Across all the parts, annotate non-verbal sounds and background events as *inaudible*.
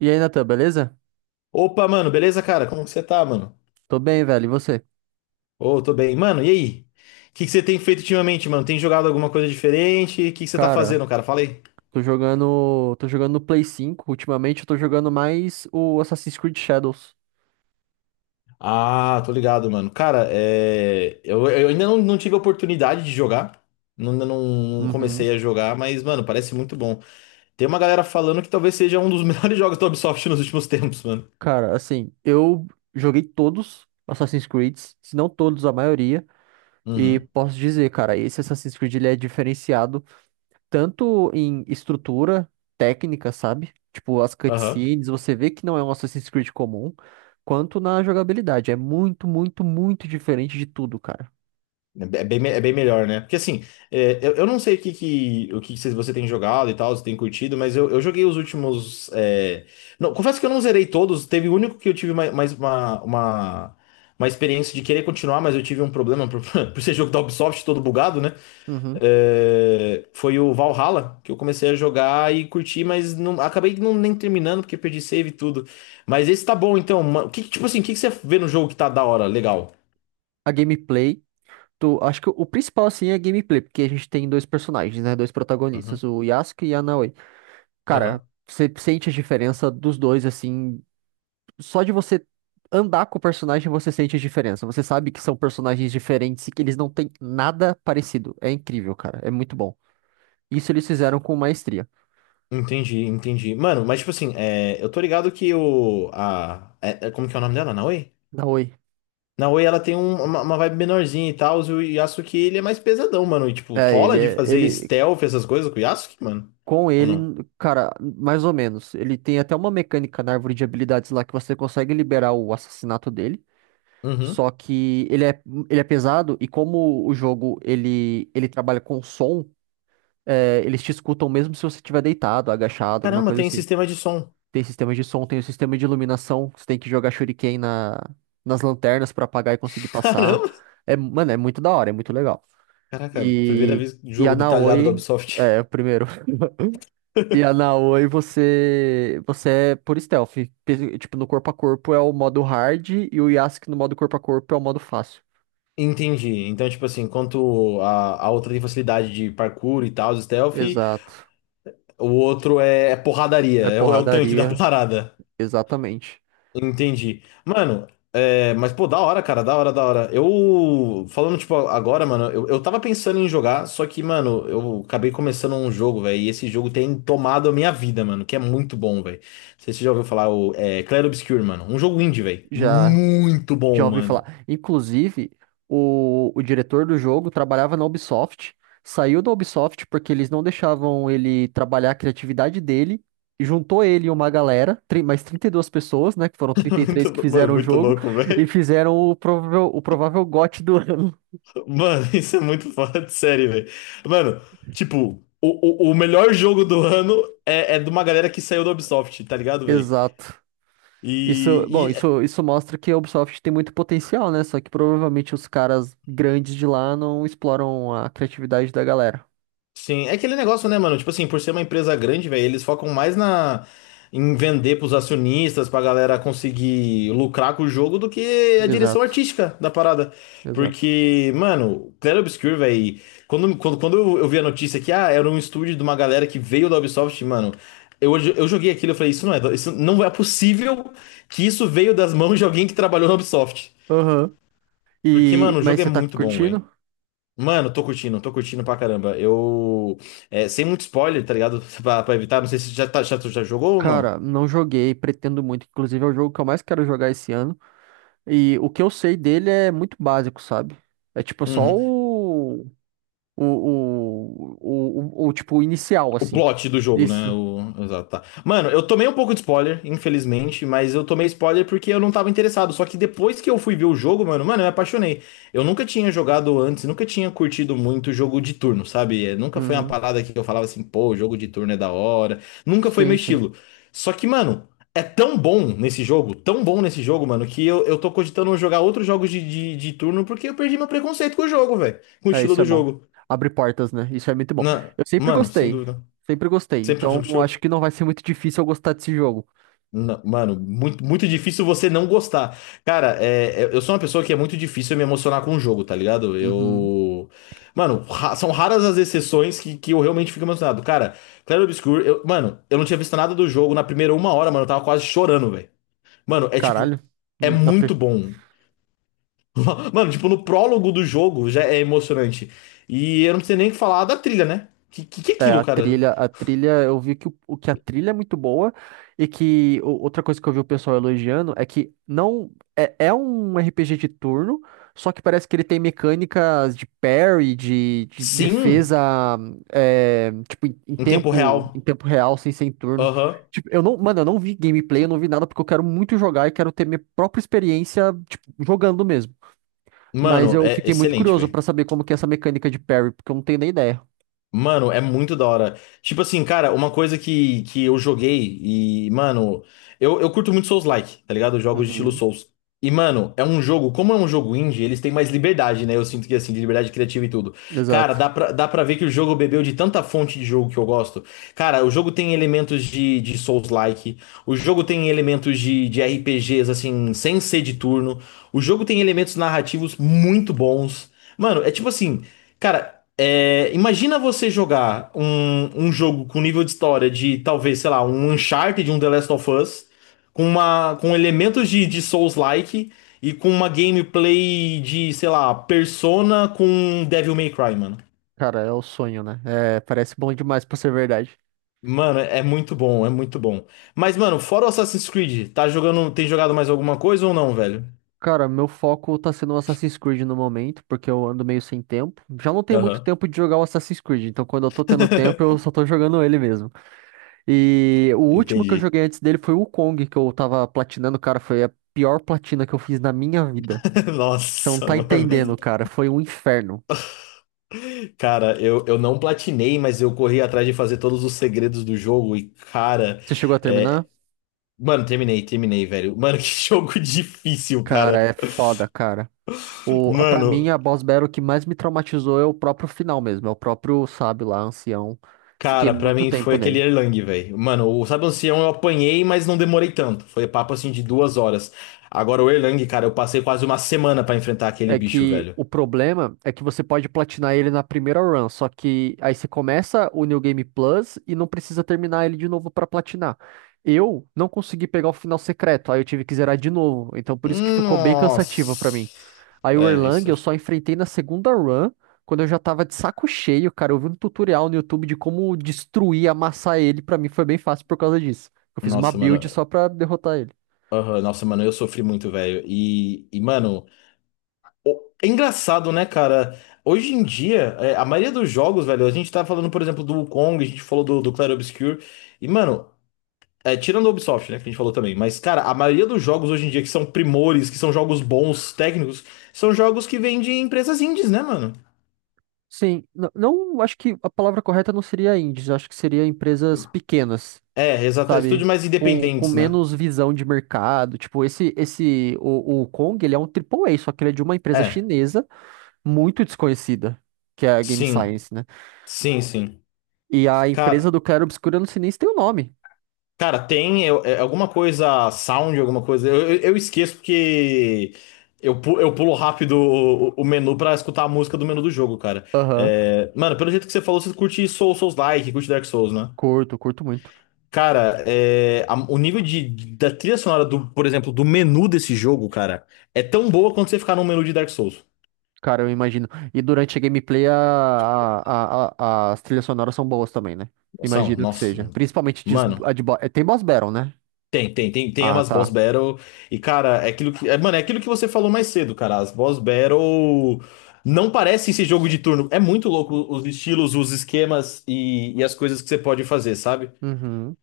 E aí, Natan, beleza? Opa, mano, beleza, cara? Como que você tá, mano? Tô bem, velho. E você? Ô, tô bem. Mano, e aí? O que que você tem feito ultimamente, mano? Tem jogado alguma coisa diferente? O que que você tá Cara, fazendo, cara? Fala aí. tô jogando. Tô jogando no Play 5. Ultimamente eu tô jogando mais o Assassin's Creed Shadows. Ah, tô ligado, mano. Cara, eu ainda não tive a oportunidade de jogar. Não, não não, Uhum. comecei a jogar, mas, mano, parece muito bom. Tem uma galera falando que talvez seja um dos *laughs* melhores jogos da Ubisoft nos últimos tempos, mano. Cara, assim, eu joguei todos Assassin's Creeds, se não todos, a maioria. E Uhum. posso dizer, cara, esse Assassin's Creed ele é diferenciado tanto em estrutura, técnica, sabe? Tipo, as Aham. cutscenes, você vê que não é um Assassin's Creed comum, quanto na jogabilidade. É muito, muito, muito diferente de tudo, cara. É bem melhor, né? Porque assim, eu não sei o que você tem jogado e tal, se tem curtido, mas eu joguei os últimos. Não, confesso que eu não zerei todos, teve o único que eu tive uma experiência de querer continuar, mas eu tive um problema por, *laughs* por ser jogo da Ubisoft todo bugado, né? Uhum. É, foi o Valhalla que eu comecei a jogar e curti, mas não, acabei não, nem terminando porque perdi save e tudo. Mas esse tá bom, então. O que, tipo assim, o que, que você vê no jogo que tá da hora, legal? A gameplay. Tu, acho que o principal, assim, é a gameplay, porque a gente tem dois personagens, né? Dois protagonistas, Uhum. o Yasuke e a Naoi. Cara, Aham. você sente a diferença dos dois, assim, só de você andar com o personagem, você sente a diferença. Você sabe que são personagens diferentes e que eles não têm nada parecido. É incrível, cara. É muito bom. Isso eles fizeram com maestria. Entendi, entendi. Mano, mas tipo assim, eu tô ligado que o. Como que é o nome dela? Naoi? Naoi. Naoi, ela tem uma vibe menorzinha e tal, e o Yasuke ele é mais pesadão, mano. E tipo, É, ele rola de é. fazer Ele. stealth, essas coisas com o Yasuke, mano? Com Ou ele, não? cara, mais ou menos. Ele tem até uma mecânica na árvore de habilidades lá que você consegue liberar o assassinato dele. Uhum. Só que ele é pesado e como o jogo ele trabalha com som, é, eles te escutam mesmo se você estiver deitado, agachado, alguma Caramba, coisa tem assim. sistema de som. Tem sistema de som, tem o sistema de iluminação, você tem que jogar shuriken nas lanternas pra apagar e conseguir *laughs* passar. Caramba! É, mano, é muito da hora, é muito legal. Caraca, primeira E, vez e jogo a detalhado da Naoi, Ubisoft. é, o primeiro. *laughs* E a Naoi você é por stealth. Tipo, no corpo a corpo é o modo hard e o Yasuke no modo corpo a corpo é o modo fácil. Entendi. Então, tipo assim, enquanto a outra tem facilidade de parkour e tal, stealth, Exato. o outro é porradaria, É é o tanque da porradaria, parada. exatamente. Entendi. Mano, é, mas pô, da hora, cara, da hora, da hora. Eu, falando, tipo, agora, mano, eu tava pensando em jogar, só que, mano, eu acabei começando um jogo, velho, e esse jogo tem tomado a minha vida, mano, que é muito bom, velho. Não sei se você já ouviu falar, Clair Obscur, mano. Um jogo indie, velho. Já, Muito já bom, ouvi mano. falar. Inclusive, o diretor do jogo trabalhava na Ubisoft, saiu da Ubisoft porque eles não deixavam ele trabalhar a criatividade dele, e juntou ele e uma galera, mais 32 pessoas, né, que foram trinta *laughs* e três que Mano, fizeram o muito jogo, louco, e velho. fizeram o provável GOT do ano. Mano, *laughs* isso é muito fora de série, velho. Mano, tipo, o melhor jogo do ano é de uma galera que saiu da Ubisoft, tá *laughs* ligado, velho? Exato. Isso, bom, E, isso mostra que a Ubisoft tem muito potencial, né? Só que provavelmente os caras grandes de lá não exploram a criatividade da galera. sim, é aquele negócio, né, mano? Tipo assim, por ser uma empresa grande, velho, eles focam mais na em vender pros acionistas, pra galera conseguir lucrar com o jogo do que a direção Exato, artística da parada. exato. Porque, mano, Clair Obscur, velho, quando eu vi a notícia que ah, era um estúdio de uma galera que veio da Ubisoft, mano, eu joguei aquilo e falei, isso não é possível que isso veio das mãos de alguém que trabalhou na Ubisoft. Aham. Porque, E, mano, o mas jogo é você tá muito bom, velho. curtindo? Mano, tô curtindo pra caramba. Eu. Sem muito spoiler, tá ligado? *laughs* Pra evitar, não sei se tu já jogou ou não. Cara, não joguei, pretendo muito. Inclusive, é o jogo que eu mais quero jogar esse ano. E o que eu sei dele é muito básico, sabe? É tipo só Uhum. o. O, tipo o inicial, O assim. plot do jogo, né? Isso. O... Exato, tá. Mano, eu tomei um pouco de spoiler, infelizmente, mas eu tomei spoiler porque eu não tava interessado. Só que depois que eu fui ver o jogo, mano, eu me apaixonei. Eu nunca tinha jogado antes, nunca tinha curtido muito jogo de turno, sabe? Nunca foi uma Uhum. parada que eu falava assim, pô, jogo de turno é da hora. Nunca foi Sim, meu sim. estilo. Só que, mano, é tão bom nesse jogo, tão bom nesse jogo, mano, que eu tô cogitando jogar outros jogos de turno porque eu perdi meu preconceito com o jogo, velho. Com o É, estilo isso é do bom. jogo. Abre portas, né? Isso é muito bom. Na... Eu sempre Mano, sem gostei. dúvida. Sempre gostei. Sempre, Então, sempre eu acho que não vai ser muito difícil eu gostar desse jogo. Não, mano, muito difícil você não gostar. Cara, eu sou uma pessoa que é muito difícil me emocionar com o jogo, tá ligado? Uhum. Eu. São raras as exceções que eu realmente fico emocionado. Cara, Clair Obscur, eu, mano, eu não tinha visto nada do jogo na primeira uma hora, mano, eu tava quase chorando, velho. Mano, é tipo. Caralho. É Na, muito bom. *laughs* Mano, tipo, no prólogo do jogo já é emocionante. E eu não preciso nem falar da trilha, né? Que é É, a aquilo, cara? trilha, a trilha, eu vi que, o que a trilha é muito boa e que outra coisa que eu vi o pessoal elogiando é que não é, é um RPG de turno, só que parece que ele tem mecânicas de parry, de Sim, defesa, é, tipo, em, em em tempo tempo, em real. tempo real, sem ser em turno. Aham. Tipo, eu não, mano, eu não vi gameplay, eu não vi nada porque eu quero muito jogar e quero ter minha própria experiência, tipo, jogando mesmo. Mas Mano, eu é fiquei muito excelente, curioso velho. pra saber como que é essa mecânica de parry, porque eu não tenho nem ideia. Mano, é muito da hora. Tipo assim, cara, uma coisa que eu joguei e, mano, eu curto muito Souls-like, tá ligado? Jogos de estilo Uhum. Souls. E, mano, é um jogo, como é um jogo indie, eles têm mais liberdade, né? Eu sinto que, assim, de liberdade criativa e tudo. Cara, Exato. dá pra ver que o jogo bebeu de tanta fonte de jogo que eu gosto. Cara, o jogo tem elementos de Souls-like, o jogo tem elementos de RPGs, assim, sem ser de turno, o jogo tem elementos narrativos muito bons. Mano, é tipo assim. Cara, é, imagina você jogar um jogo com nível de história de talvez, sei lá, um Uncharted, um The Last of Us, com elementos de Souls-like e com uma gameplay de, sei lá, Persona com Devil May Cry, mano. Cara, é o sonho, né? É, parece bom demais pra ser verdade. Mano, é muito bom, é muito bom. Mas, mano, fora o Assassin's Creed, tá jogando, tem jogado mais alguma coisa ou não, velho? Cara, meu foco tá sendo o Assassin's Creed no momento, porque eu ando meio sem tempo. Já não tenho muito Aham. tempo de jogar o Assassin's Creed, então quando eu tô tendo tempo, *laughs* eu só tô jogando ele mesmo. E o último que eu Entendi. joguei antes dele foi o Kong, que eu tava platinando, cara, foi a pior platina que eu fiz na minha vida. *laughs* Você não Nossa, tá entendendo, mano. cara, foi um inferno. Cara, eu não platinei, mas eu corri atrás de fazer todos os segredos do jogo e, cara. Você chegou a é, terminar? Mano, terminei, velho. Mano, *laughs* que jogo difícil, Cara, cara. é foda, cara. Pra mim, Mano, a boss battle que mais me traumatizou é o próprio final mesmo, é o próprio sábio lá, ancião. Fiquei cara, pra muito mim foi tempo aquele nele. Erlang, velho. Mano, o Sabe Ancião eu apanhei, mas não demorei tanto. Foi papo assim de duas horas. Agora o Erlang, cara, eu passei quase uma semana pra enfrentar aquele É bicho, que velho. o problema é que você pode platinar ele na primeira run, só que aí você começa o New Game Plus e não precisa terminar ele de novo pra platinar. Eu não consegui pegar o final secreto, aí eu tive que zerar de novo, então por isso que ficou bem cansativo pra mim. Nossa. Aí o É, Erlang isso. Eu só enfrentei na segunda run, quando eu já tava de saco cheio, cara. Eu vi um tutorial no YouTube de como destruir, amassar ele. Pra mim foi bem fácil por causa disso. Eu fiz uma Nossa, build mano. só pra derrotar ele. Aham, nossa, mano, eu sofri muito, velho. E, mano. É engraçado, né, cara? Hoje em dia, é, a maioria dos jogos, velho, a gente tá falando, por exemplo, do Wukong, a gente falou do Clair Obscur. E, mano, é, tirando o Ubisoft, né, que a gente falou também. Mas, cara, a maioria dos jogos hoje em dia que são primores, que são jogos bons, técnicos, são jogos que vêm de empresas indies, né, mano? Sim, não, acho que a palavra correta não seria indies, acho que seria empresas pequenas, É, exato. Estúdios sabe? mais Com independentes, né? menos visão de mercado. Tipo, o Kong, ele é um AAA, só que ele é de uma empresa É, chinesa muito desconhecida, que é a Game sim. Science, né? Sim, sim. E a empresa Cara. do Claro Obscuro, eu não sei nem se tem o nome. Cara, tem alguma coisa, sound, alguma coisa. Eu esqueço porque eu pulo rápido o menu pra escutar a música do menu do jogo, cara. Aham. É, mano, pelo jeito que você falou, você curte Souls, Souls-like, curte Dark Souls, né? Curto muito. Cara, é, o nível de, da trilha sonora, do, por exemplo, do menu desse jogo, cara, é tão boa quanto você ficar num menu de Dark Souls. Cara, eu imagino. E durante a gameplay a- as trilhas sonoras são boas também, né? Nossa, Imagino que nossa. seja. Principalmente de, a Mano. de bo- é, tem boss battle, né? Tem, tem, tem, tem Ah, umas boss tá. battle. E, cara, é aquilo que. É, mano, é aquilo que você falou mais cedo, cara. As boss battle não parece esse jogo de turno. É muito louco os estilos, os esquemas e as coisas que você pode fazer, sabe? Uhum.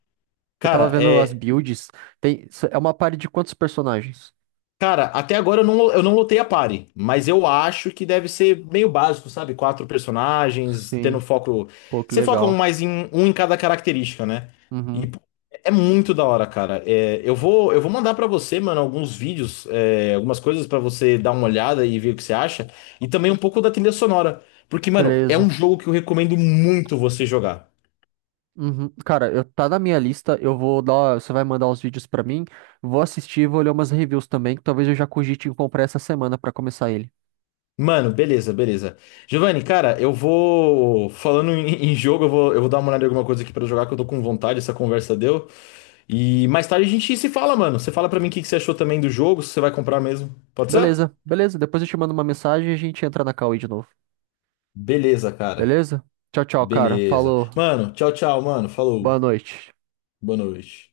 Eu tava Cara, vendo as é. builds. Tem... É uma party de quantos personagens? Cara, até agora eu não lotei a party, mas eu acho que deve ser meio básico, sabe? Quatro personagens, tendo Sim. foco. Pô, que Você foca um legal. mais em um em cada característica, né? E Uhum. pô, é muito da hora, cara. É, eu vou mandar pra você, mano, alguns vídeos, é, algumas coisas pra você dar uma olhada e ver o que você acha, e também um pouco da trilha sonora, porque, mano, é Beleza. um jogo que eu recomendo muito você jogar. Uhum. Cara, tá na minha lista. Eu vou dar. Você vai mandar os vídeos pra mim. Vou assistir, vou ler umas reviews também. Que talvez eu já cogite em comprar essa semana pra começar ele. Mano, beleza, beleza. Giovanni, cara, eu vou. Falando em, em jogo, eu vou dar uma olhada em alguma coisa aqui pra jogar, que eu tô com vontade, essa conversa deu. E mais tarde a gente se fala, mano. Você fala pra mim o que que você achou também do jogo, se você vai comprar mesmo. Pode ser? Beleza, beleza. Depois eu te mando uma mensagem e a gente entra na Cauê de novo. Beleza, cara. Beleza? Tchau, tchau, cara. Beleza. Falou. Mano, tchau, tchau, mano. Falou. Boa noite. Boa noite.